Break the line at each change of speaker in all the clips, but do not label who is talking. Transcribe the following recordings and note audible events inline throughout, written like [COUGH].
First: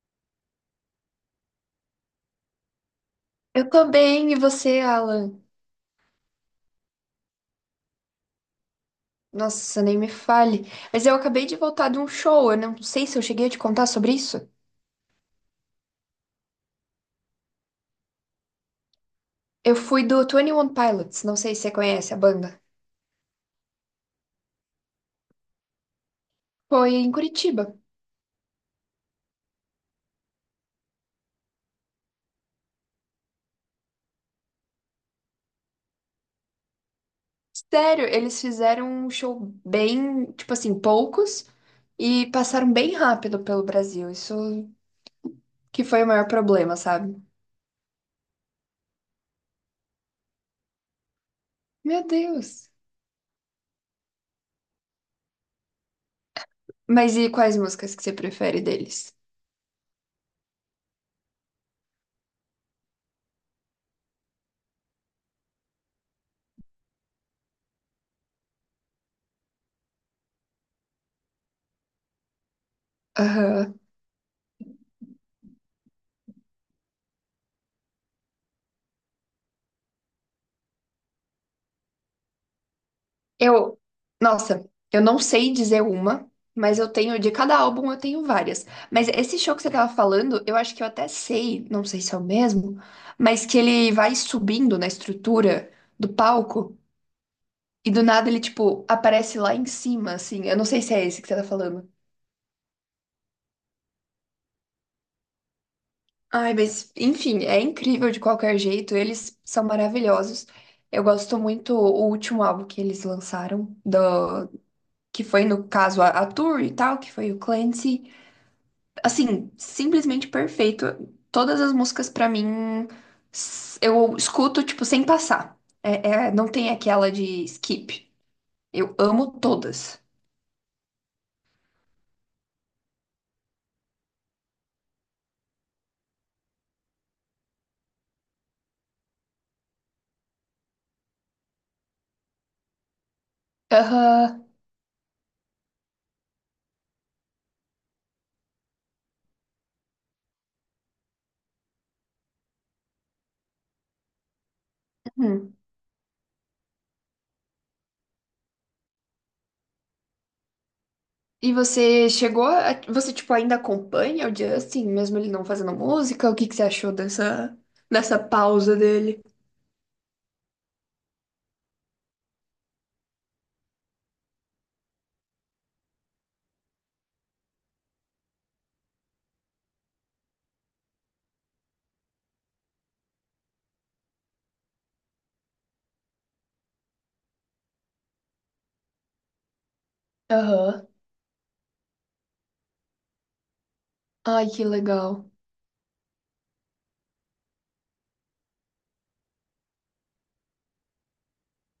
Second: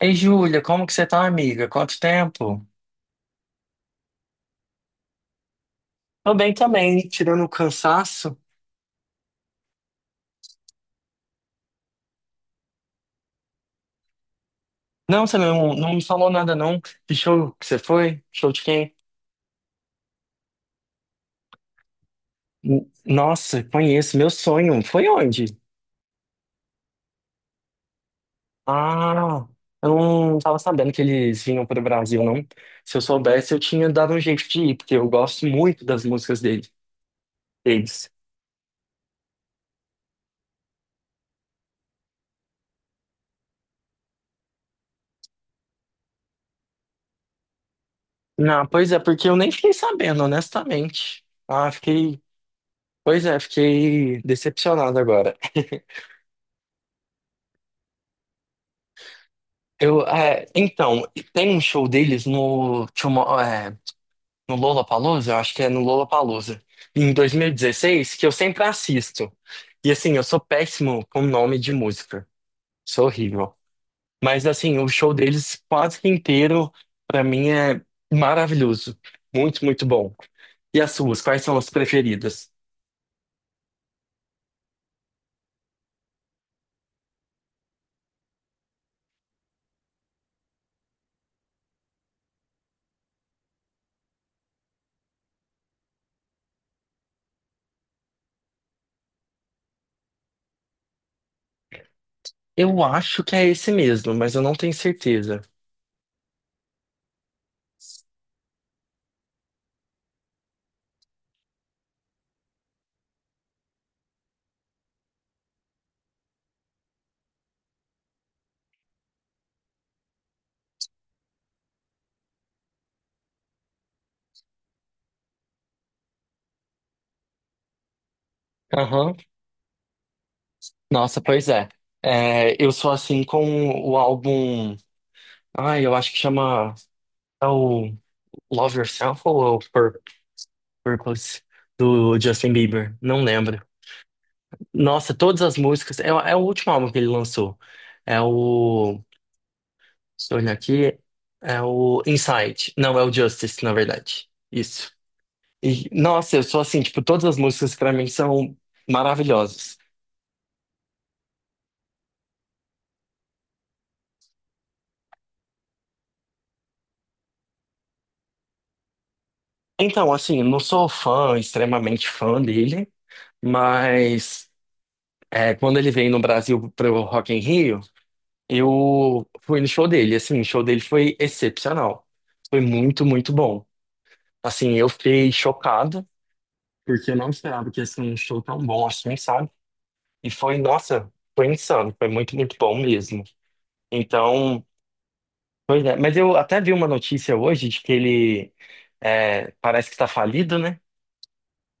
Ei, Júlia, como que você tá, amiga? Quanto tempo?
Eu tô bem, e você, Alan?
Tô bem também, tirando o cansaço.
Nossa, nem me fale. Mas eu acabei de voltar de um show, eu não sei se eu cheguei a te contar sobre isso.
Não, você não me falou nada, não. Que show que você foi? Show de quem?
Eu fui do Twenty One Pilots, não sei se você conhece a banda.
Nossa, conheço, meu sonho. Foi onde?
Foi em Curitiba.
Ah, eu não tava sabendo que eles vinham pro Brasil, não. Se eu soubesse, eu tinha dado um jeito de ir, porque eu gosto muito das músicas dele,
Sério,
deles.
eles fizeram um show bem, tipo assim, poucos e passaram bem rápido pelo Brasil. Isso que foi o maior problema, sabe?
Não, pois é, porque eu nem fiquei sabendo, honestamente. Ah,
Meu
fiquei.
Deus.
Pois é, fiquei decepcionado agora. [LAUGHS]
Mas e quais músicas que você prefere deles?
Então, tem um show deles no Lollapalooza, eu acho que é no Lollapalooza, em 2016 que eu sempre assisto. E assim, eu sou péssimo com nome de música, sou horrível. Mas assim, o show deles quase que inteiro, pra mim, é maravilhoso. Muito, muito bom. E as suas, quais são as preferidas?
Eu, Nossa, eu não sei dizer uma, mas eu tenho, de cada álbum eu tenho várias. Mas esse show que você tava falando, eu acho que eu até sei, não sei se é o mesmo, mas que ele vai subindo na estrutura do palco e do nada ele, tipo, aparece lá em cima, assim. Eu não sei se é esse que você tá falando.
Eu acho que é esse mesmo, mas eu não tenho certeza.
Ai, mas, enfim, é incrível de qualquer jeito, eles são maravilhosos. Eu gosto muito o último álbum que eles lançaram, que foi, no caso, a Tour e tal, que foi o Clancy. Assim, simplesmente perfeito. Todas as músicas pra mim eu escuto tipo sem passar. Não tem aquela de skip. Eu
Aham.
amo todas.
Nossa, pois é. É, eu sou assim com o álbum. Ah, eu acho que chama é o Love Yourself ou é o Purpose do Justin Bieber. Não lembro.
Aham.
Nossa, todas as músicas. É, é o último álbum que ele lançou. É o. Se eu olhar aqui, é o Inside. Não, é o Justice, na verdade. Isso.
Uhum.
E, nossa, eu sou assim, tipo, todas as músicas pra mim são maravilhosas.
E você você tipo ainda acompanha o Justin, mesmo ele não fazendo música? O que que você achou dessa pausa dele?
Então, assim, não sou fã, extremamente fã dele, mas é, quando ele veio no Brasil pro Rock in Rio. Eu fui no show dele, assim, o show dele foi excepcional. Foi muito, muito bom. Assim, eu fiquei chocado, porque eu não esperava que ia ser um show tão bom assim, sabe? E foi,
Aham.
nossa, foi insano, foi muito, muito bom mesmo.
Ai,
Então,
que legal.
pois é. Mas eu até vi uma notícia hoje de que ele é, parece que tá falido, né?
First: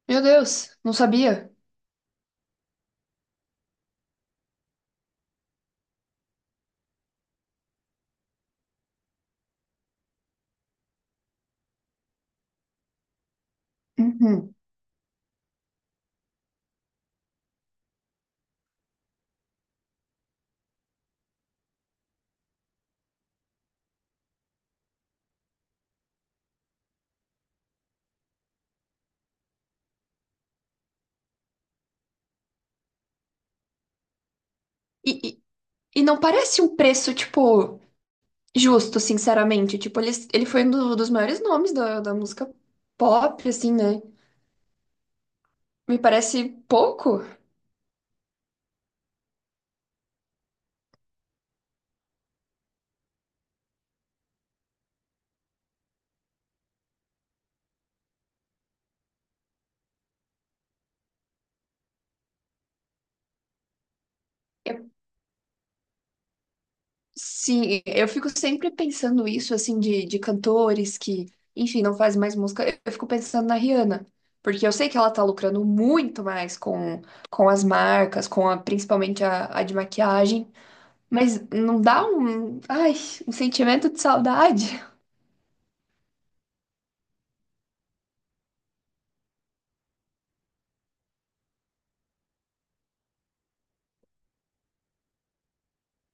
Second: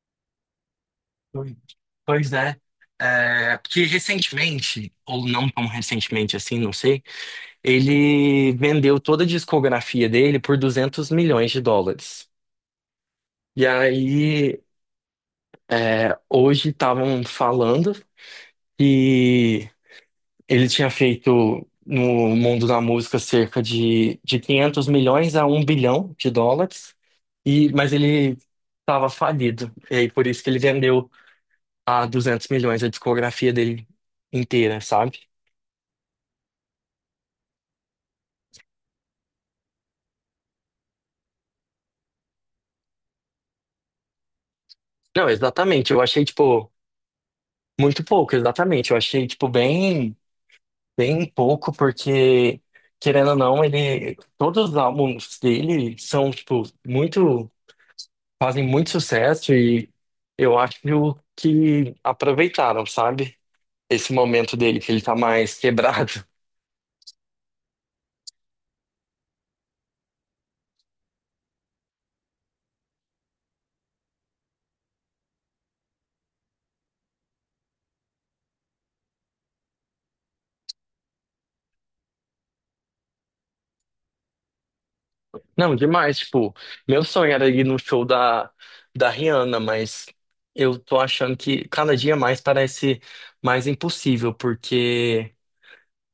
Meu Deus, não sabia.
Oi. Pois é, é, porque recentemente, ou não tão recentemente assim, não sei, ele vendeu toda a discografia dele por US$ 200 milhões. E
Uhum.
aí, hoje estavam falando que ele tinha feito no mundo da música cerca de 500 milhões a US$ 1 bilhão, e, mas ele estava falido. E aí, por isso que ele vendeu a 200 milhões a discografia dele inteira,
E,
sabe?
e, e não parece um preço, tipo, justo, sinceramente. Tipo, ele foi um dos maiores nomes da música pop, assim, né?
Não, exatamente.
Me
Eu achei,
parece
tipo,
pouco.
muito pouco, exatamente. Eu achei, tipo, bem, bem pouco, porque, querendo ou não, ele, todos os álbuns dele são, tipo, muito. Fazem muito sucesso e eu acho que aproveitaram, sabe? Esse momento dele, que
Eu-
ele tá mais [LAUGHS] quebrado.
sim, eu fico sempre pensando isso, assim, de cantores que, enfim, não fazem mais música. Eu fico pensando na Rihanna, porque eu sei que ela tá lucrando muito mais com as marcas, com principalmente a de maquiagem, mas não dá ai, um sentimento de saudade?
Não, demais, tipo, meu sonho era ir no show da Rihanna, mas eu tô achando que cada dia mais parece mais impossível, porque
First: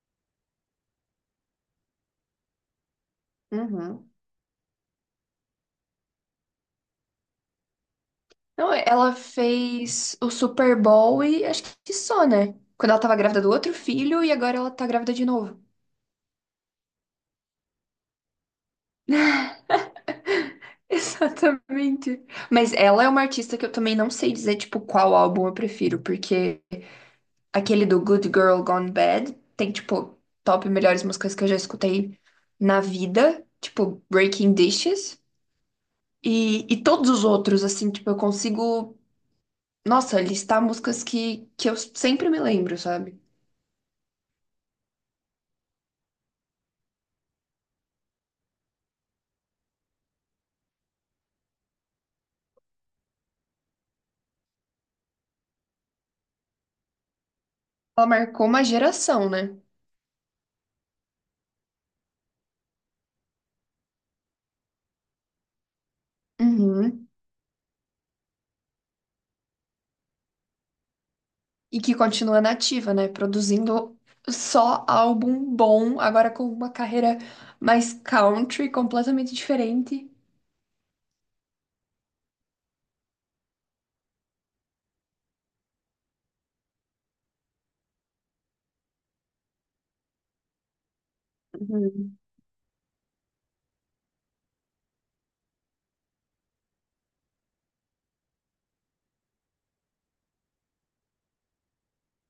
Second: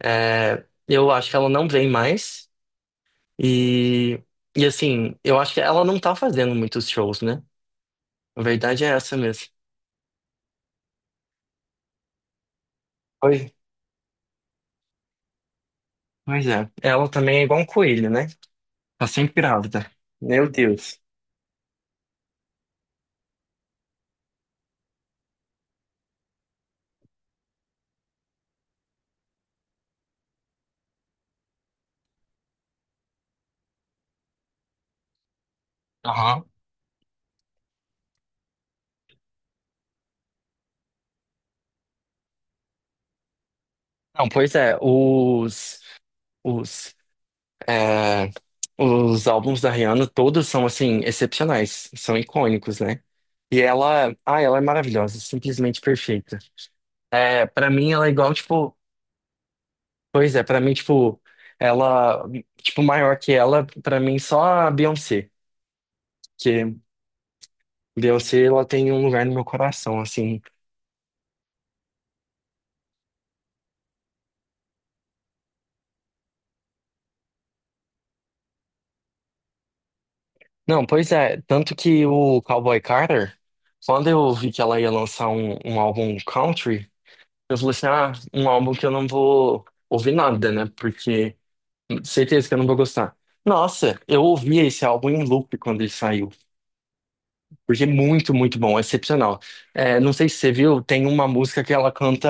é, eu acho que ela não vem mais
Uhum.
e, e assim, eu acho que ela não tá fazendo muitos shows, né? A
Não,
verdade é
ela
essa mesmo.
fez o Super Bowl e acho que só, né? Quando ela tava grávida
Pois,
do outro filho e agora ela tá grávida de novo.
pois é. Ela também é igual um coelho, né? Tá sempre grávida. Meu
[LAUGHS]
Deus.
Exatamente. Mas ela é uma artista que eu também não sei dizer, tipo, qual álbum eu prefiro, porque aquele do Good Girl Gone Bad tem, tipo, top melhores músicas que eu já escutei na vida, tipo, Breaking Dishes.
Aham.
E todos os outros, assim, tipo, eu consigo, nossa, listar músicas que eu sempre me lembro, sabe?
Não, pois é, os, é, os álbuns da Rihanna todos são, assim, excepcionais, são icônicos, né? E ela, ah, ela é maravilhosa, simplesmente perfeita. É, para mim
Ela
ela é igual,
marcou uma
tipo,
geração, né?
pois é, pra mim, tipo, ela, tipo, maior que ela, pra mim só a Beyoncé, que
Uhum.
Beyoncé, ela tem um lugar no meu coração, assim,
E que continua nativa, né? Produzindo só álbum bom, agora com uma carreira mais country, completamente diferente.
Não, pois é. Tanto que o Cowboy Carter, quando eu vi que ela ia lançar um álbum country, eu falei assim: ah, um álbum que eu não vou ouvir nada, né? Porque
Uhum.
certeza que eu não vou gostar. Nossa, eu ouvi esse álbum em loop quando ele saiu. Porque é muito, muito bom, é excepcional. É, não sei se você viu, tem uma música que ela canta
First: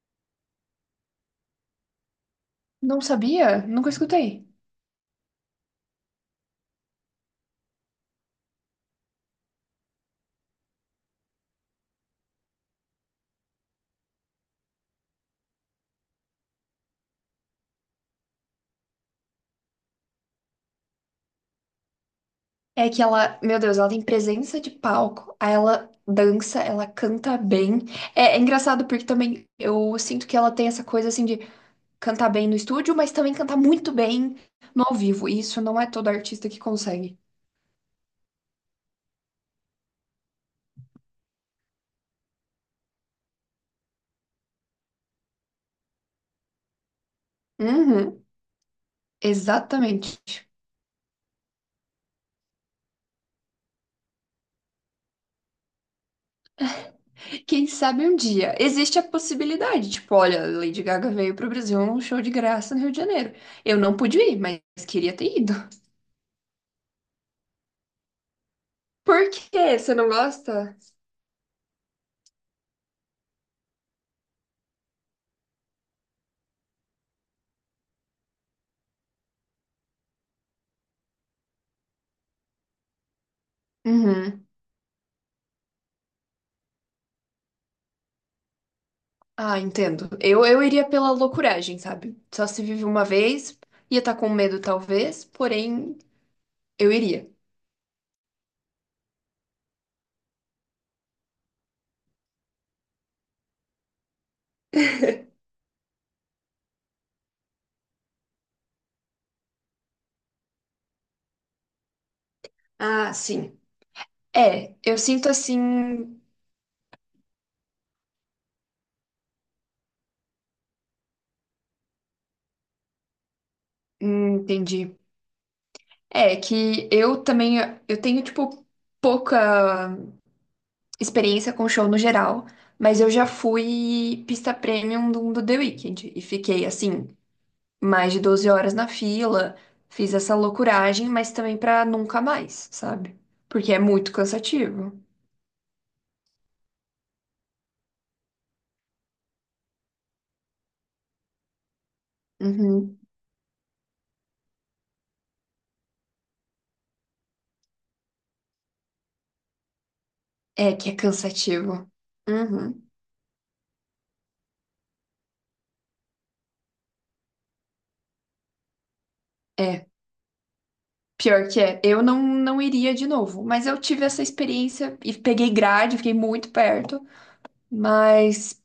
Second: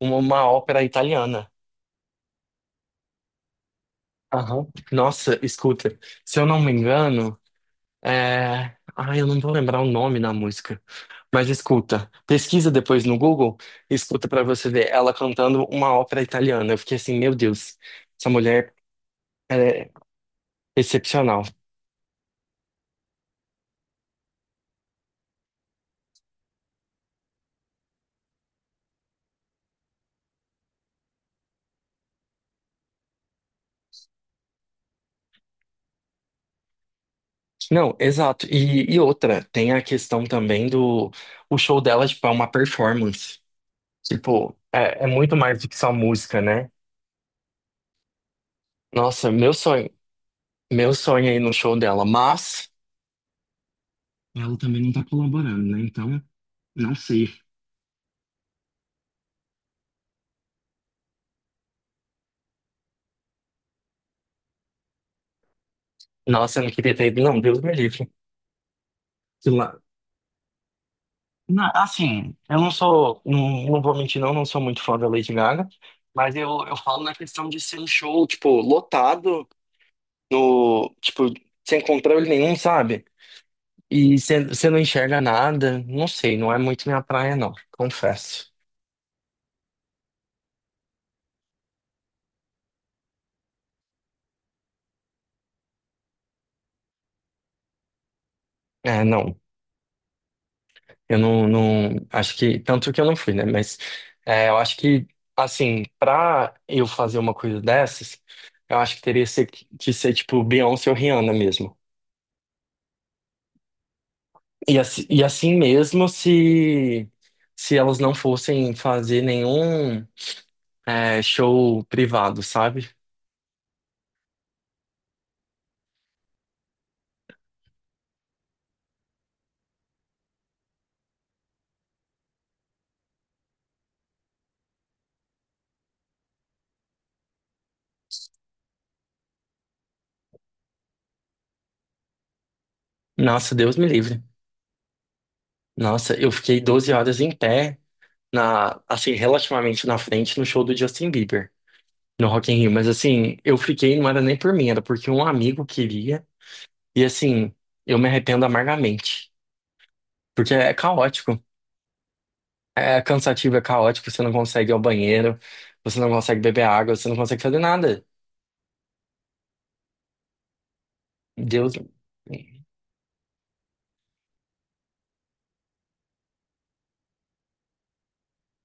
uma ópera italiana.
Não sabia? Nunca escutei.
Aham. Nossa, escuta, se eu não me engano. É... Ah, eu não vou lembrar o nome da música. Mas escuta, pesquisa depois no Google, escuta pra você ver ela cantando uma ópera italiana. Eu fiquei assim, meu Deus, essa mulher é excepcional.
É que ela, meu Deus, ela tem presença de palco, aí ela dança, ela canta bem. É engraçado porque também eu sinto que ela tem essa coisa assim de cantar bem no estúdio, mas também cantar muito bem no ao vivo. E isso não é todo artista que consegue.
Não, exato. E outra, tem a questão também do o show dela, tipo, é uma performance. Tipo, é muito mais do que só música, né?
Uhum,
Nossa,
exatamente.
meu sonho aí no show dela, mas ela também não tá colaborando, né? Então, não sei.
Quem sabe um dia. Existe a possibilidade, tipo, olha, Lady Gaga veio pro Brasil num show de graça no Rio de Janeiro. Eu não pude ir, mas queria ter ido. [LAUGHS]
Nossa, eu não queria ter ido, não, Deus me livre.
Por
Sei lá.
quê? Você não gosta?
Assim, eu não sou, não, não vou mentir, não, não sou muito fã da Lady Gaga, mas eu falo na questão de ser um show, tipo, lotado, no, tipo, sem controle nenhum, sabe? E
Uhum.
você não enxerga nada, não sei, não é muito minha praia, não, confesso.
Ah, entendo. Eu iria pela loucuragem, sabe? Só se vive uma vez, ia estar com medo talvez, porém, eu iria.
É, não. Eu não acho que tanto que eu não fui, né? Mas é, eu acho que
[LAUGHS]
assim, pra eu fazer uma coisa dessas, eu acho que que ser tipo Beyoncé ou Rihanna mesmo.
Ah, sim. É, eu
E
sinto
assim mesmo,
assim.
se elas não fossem fazer nenhum é, show privado, sabe?
Entendi. É que eu também eu tenho, tipo, pouca experiência com show no geral, mas eu já fui pista premium do The Weeknd e fiquei assim, mais de 12 horas na fila, fiz essa loucuragem, mas também pra nunca mais, sabe?
Nossa,
Porque
Deus
é
me
muito
livre.
cansativo.
Nossa, eu fiquei 12 horas em pé na assim relativamente na frente no show do Justin Bieber. No Rock in Rio, mas
Uhum.
assim, eu fiquei, não era nem por mim, era porque um amigo queria, e assim, eu me arrependo amargamente, porque
É
é
que é
caótico,
cansativo. Uhum.
é cansativo, é caótico, você não consegue ir ao banheiro, você não consegue beber água, você não consegue fazer nada.
É. Pior que
Deus.
é, eu não iria de novo, mas eu tive essa experiência e peguei grade, fiquei muito perto, mas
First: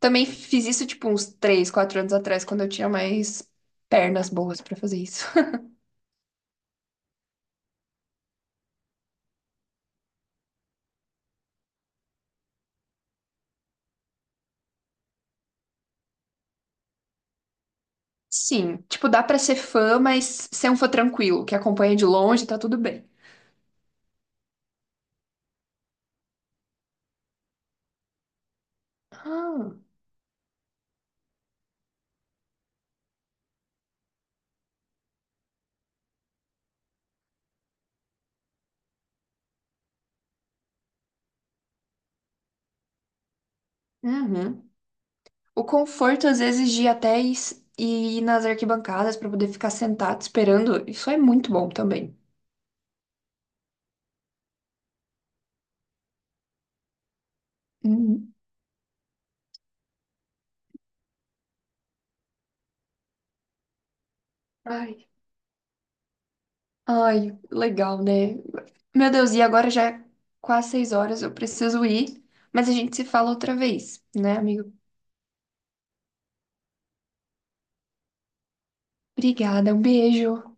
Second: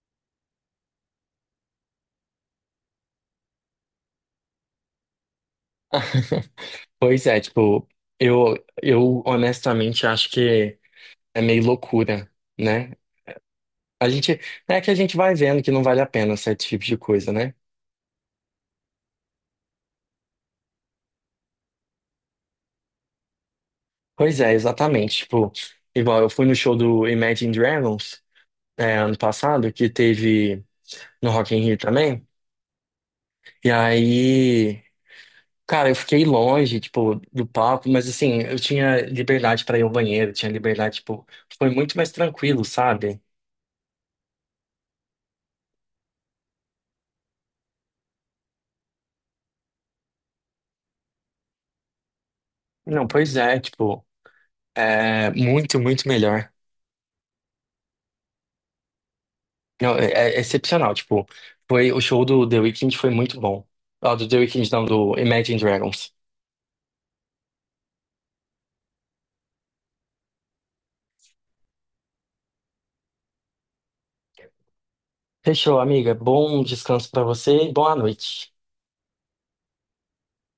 também fiz isso, tipo, uns 3, 4 anos atrás, quando eu tinha mais pernas boas pra fazer isso. [LAUGHS]
[LAUGHS] Pois é, tipo, eu, eu honestamente acho que é meio loucura, né? A gente, é que a gente vai vendo que não vale a pena certo tipo de coisa, né?
Sim, tipo, dá pra ser fã, mas ser um fã tranquilo, que acompanha de longe, tá tudo bem.
Pois é, exatamente. Tipo, igual eu fui no show do Imagine Dragons, é, ano passado,
Ah,
que teve no Rock in Rio também. E aí, cara, eu fiquei longe, tipo, do palco, mas assim, eu tinha liberdade pra ir ao banheiro, tinha liberdade, tipo, foi muito mais tranquilo, sabe?
uhum. O conforto, às vezes, de ir até e e ir nas arquibancadas pra poder ficar sentado esperando, isso é muito bom também.
Não, pois é, tipo, é muito, muito melhor.
Uhum.
Não, é, é excepcional, tipo, foi o show do The Weeknd foi muito bom. Ah, do The Weeknd, não,
Ai,
do Imagine Dragons.
ai, legal, né? Meu Deus, e agora já é quase 6 horas, eu preciso ir, mas a gente se fala outra vez, né, amigo?
Fechou, amiga. Bom descanso para você e boa noite.
Obrigada, um beijo.